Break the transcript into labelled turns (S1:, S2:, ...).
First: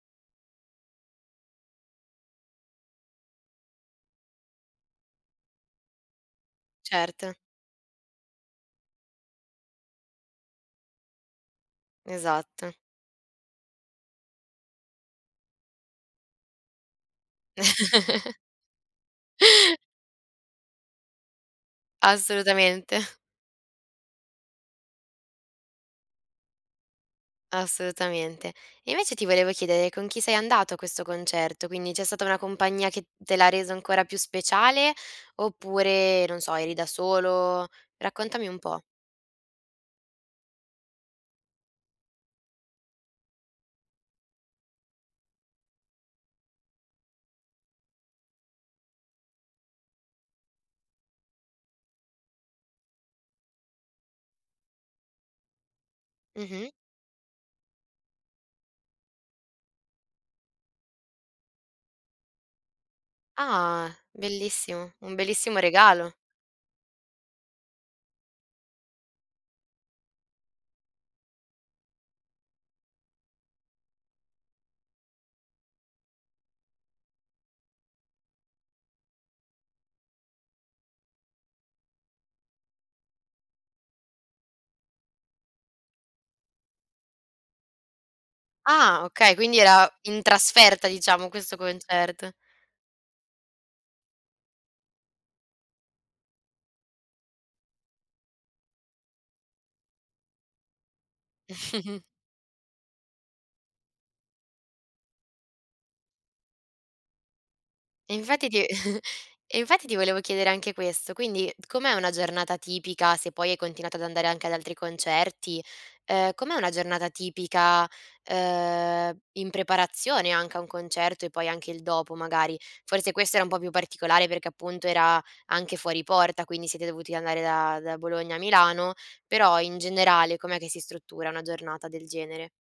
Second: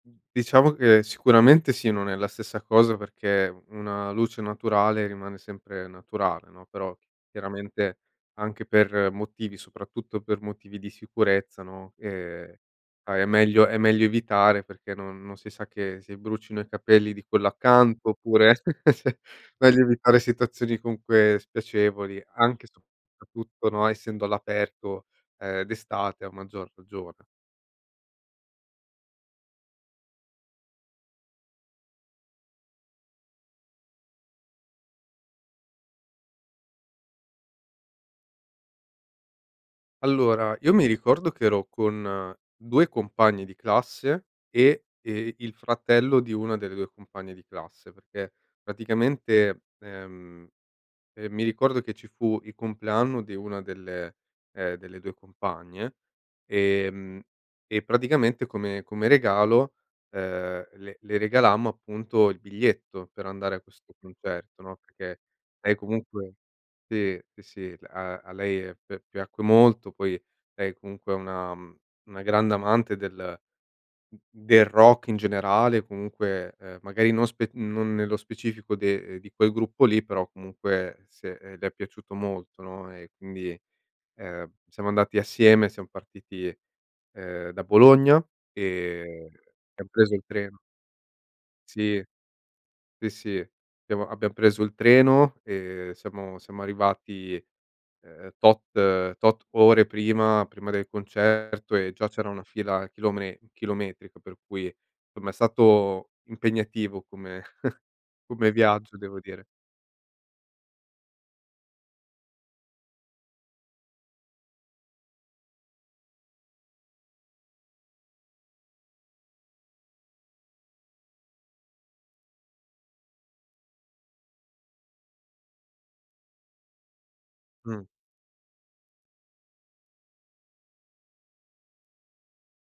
S1: Diciamo che sicuramente sì, non è la stessa cosa perché una luce naturale rimane sempre naturale, no, però
S2: Certo.
S1: chiaramente anche per motivi soprattutto per motivi di sicurezza, no, ehm,
S2: Esatto.
S1: a è meglio è meglio evitare perché non non si sa, che si brucino i capelli di quello accanto oppure, meglio evitare situazioni comunque spiacevoli. Anche
S2: Assolutamente.
S1: soprattutto, no, essendo all'aperto, uhm, d'estate a maggior ragione.
S2: Assolutamente. Invece ti volevo chiedere con chi sei andato a questo concerto? Quindi, c'è stata una compagnia che te l'ha reso ancora più speciale? Oppure, non so, eri da solo? Raccontami un po'.
S1: Allora, io mi ricordo che ero con 2 compagni di classe e, ehm, il fratello di una delle 2 compagne di classe, perché praticamente, ehm, ehm, mi ricordo che ci fu il compleanno di una delle ehm, delle 2 compagne,
S2: Mh-mh.
S1: ehm, e praticamente come come regalo, uhm, le le regalammo appunto il biglietto per andare a
S2: Ah.
S1: questo concerto, no,
S2: Bellissimo, un
S1: perché
S2: bellissimo
S1: lei
S2: regalo.
S1: comunque sì, sì, sì, a a lei pi piacque molto. Poi lei comunque è una una grande amante del del rock in generale, comunque, uhm, magari non spe non nello specifico de di quel gruppo lì, però comunque se le è piaciuto molto, no, e quindi, ehm, siamo andati assieme. Siam partiti, ehm, da Bologna
S2: Ah,
S1: e
S2: okay. Quindi
S1: abbiam
S2: era
S1: preso
S2: in
S1: il treno.
S2: trasferta diciamo questo
S1: Sì.
S2: concerto?
S1: Sì, sì, abbiamo abbiam preso il treno e siamo siamo arrivati, uhm, tot tot ore prima prima del concerto e già c'era una fila chilome chilometrica, per cui insomma è stato impegnativo come
S2: E infatti
S1: come
S2: ti
S1: viaggio, devo dire.
S2: e infatti ti volevo chiedere anche questo, quindi com'è una giornata tipica, se poi hai continuato ad andare anche ad altri concerti? Uhm, com'è una giornata tipica, uhm, in preparazione anche a un concerto e poi anche il dopo, magari? Forse questa era un po' più particolare perché appunto era anche fuori porta, quindi siete dovuti andare da
S1: Mh.
S2: da Bologna a Milano, però in generale com'è che si struttura una giornata del genere?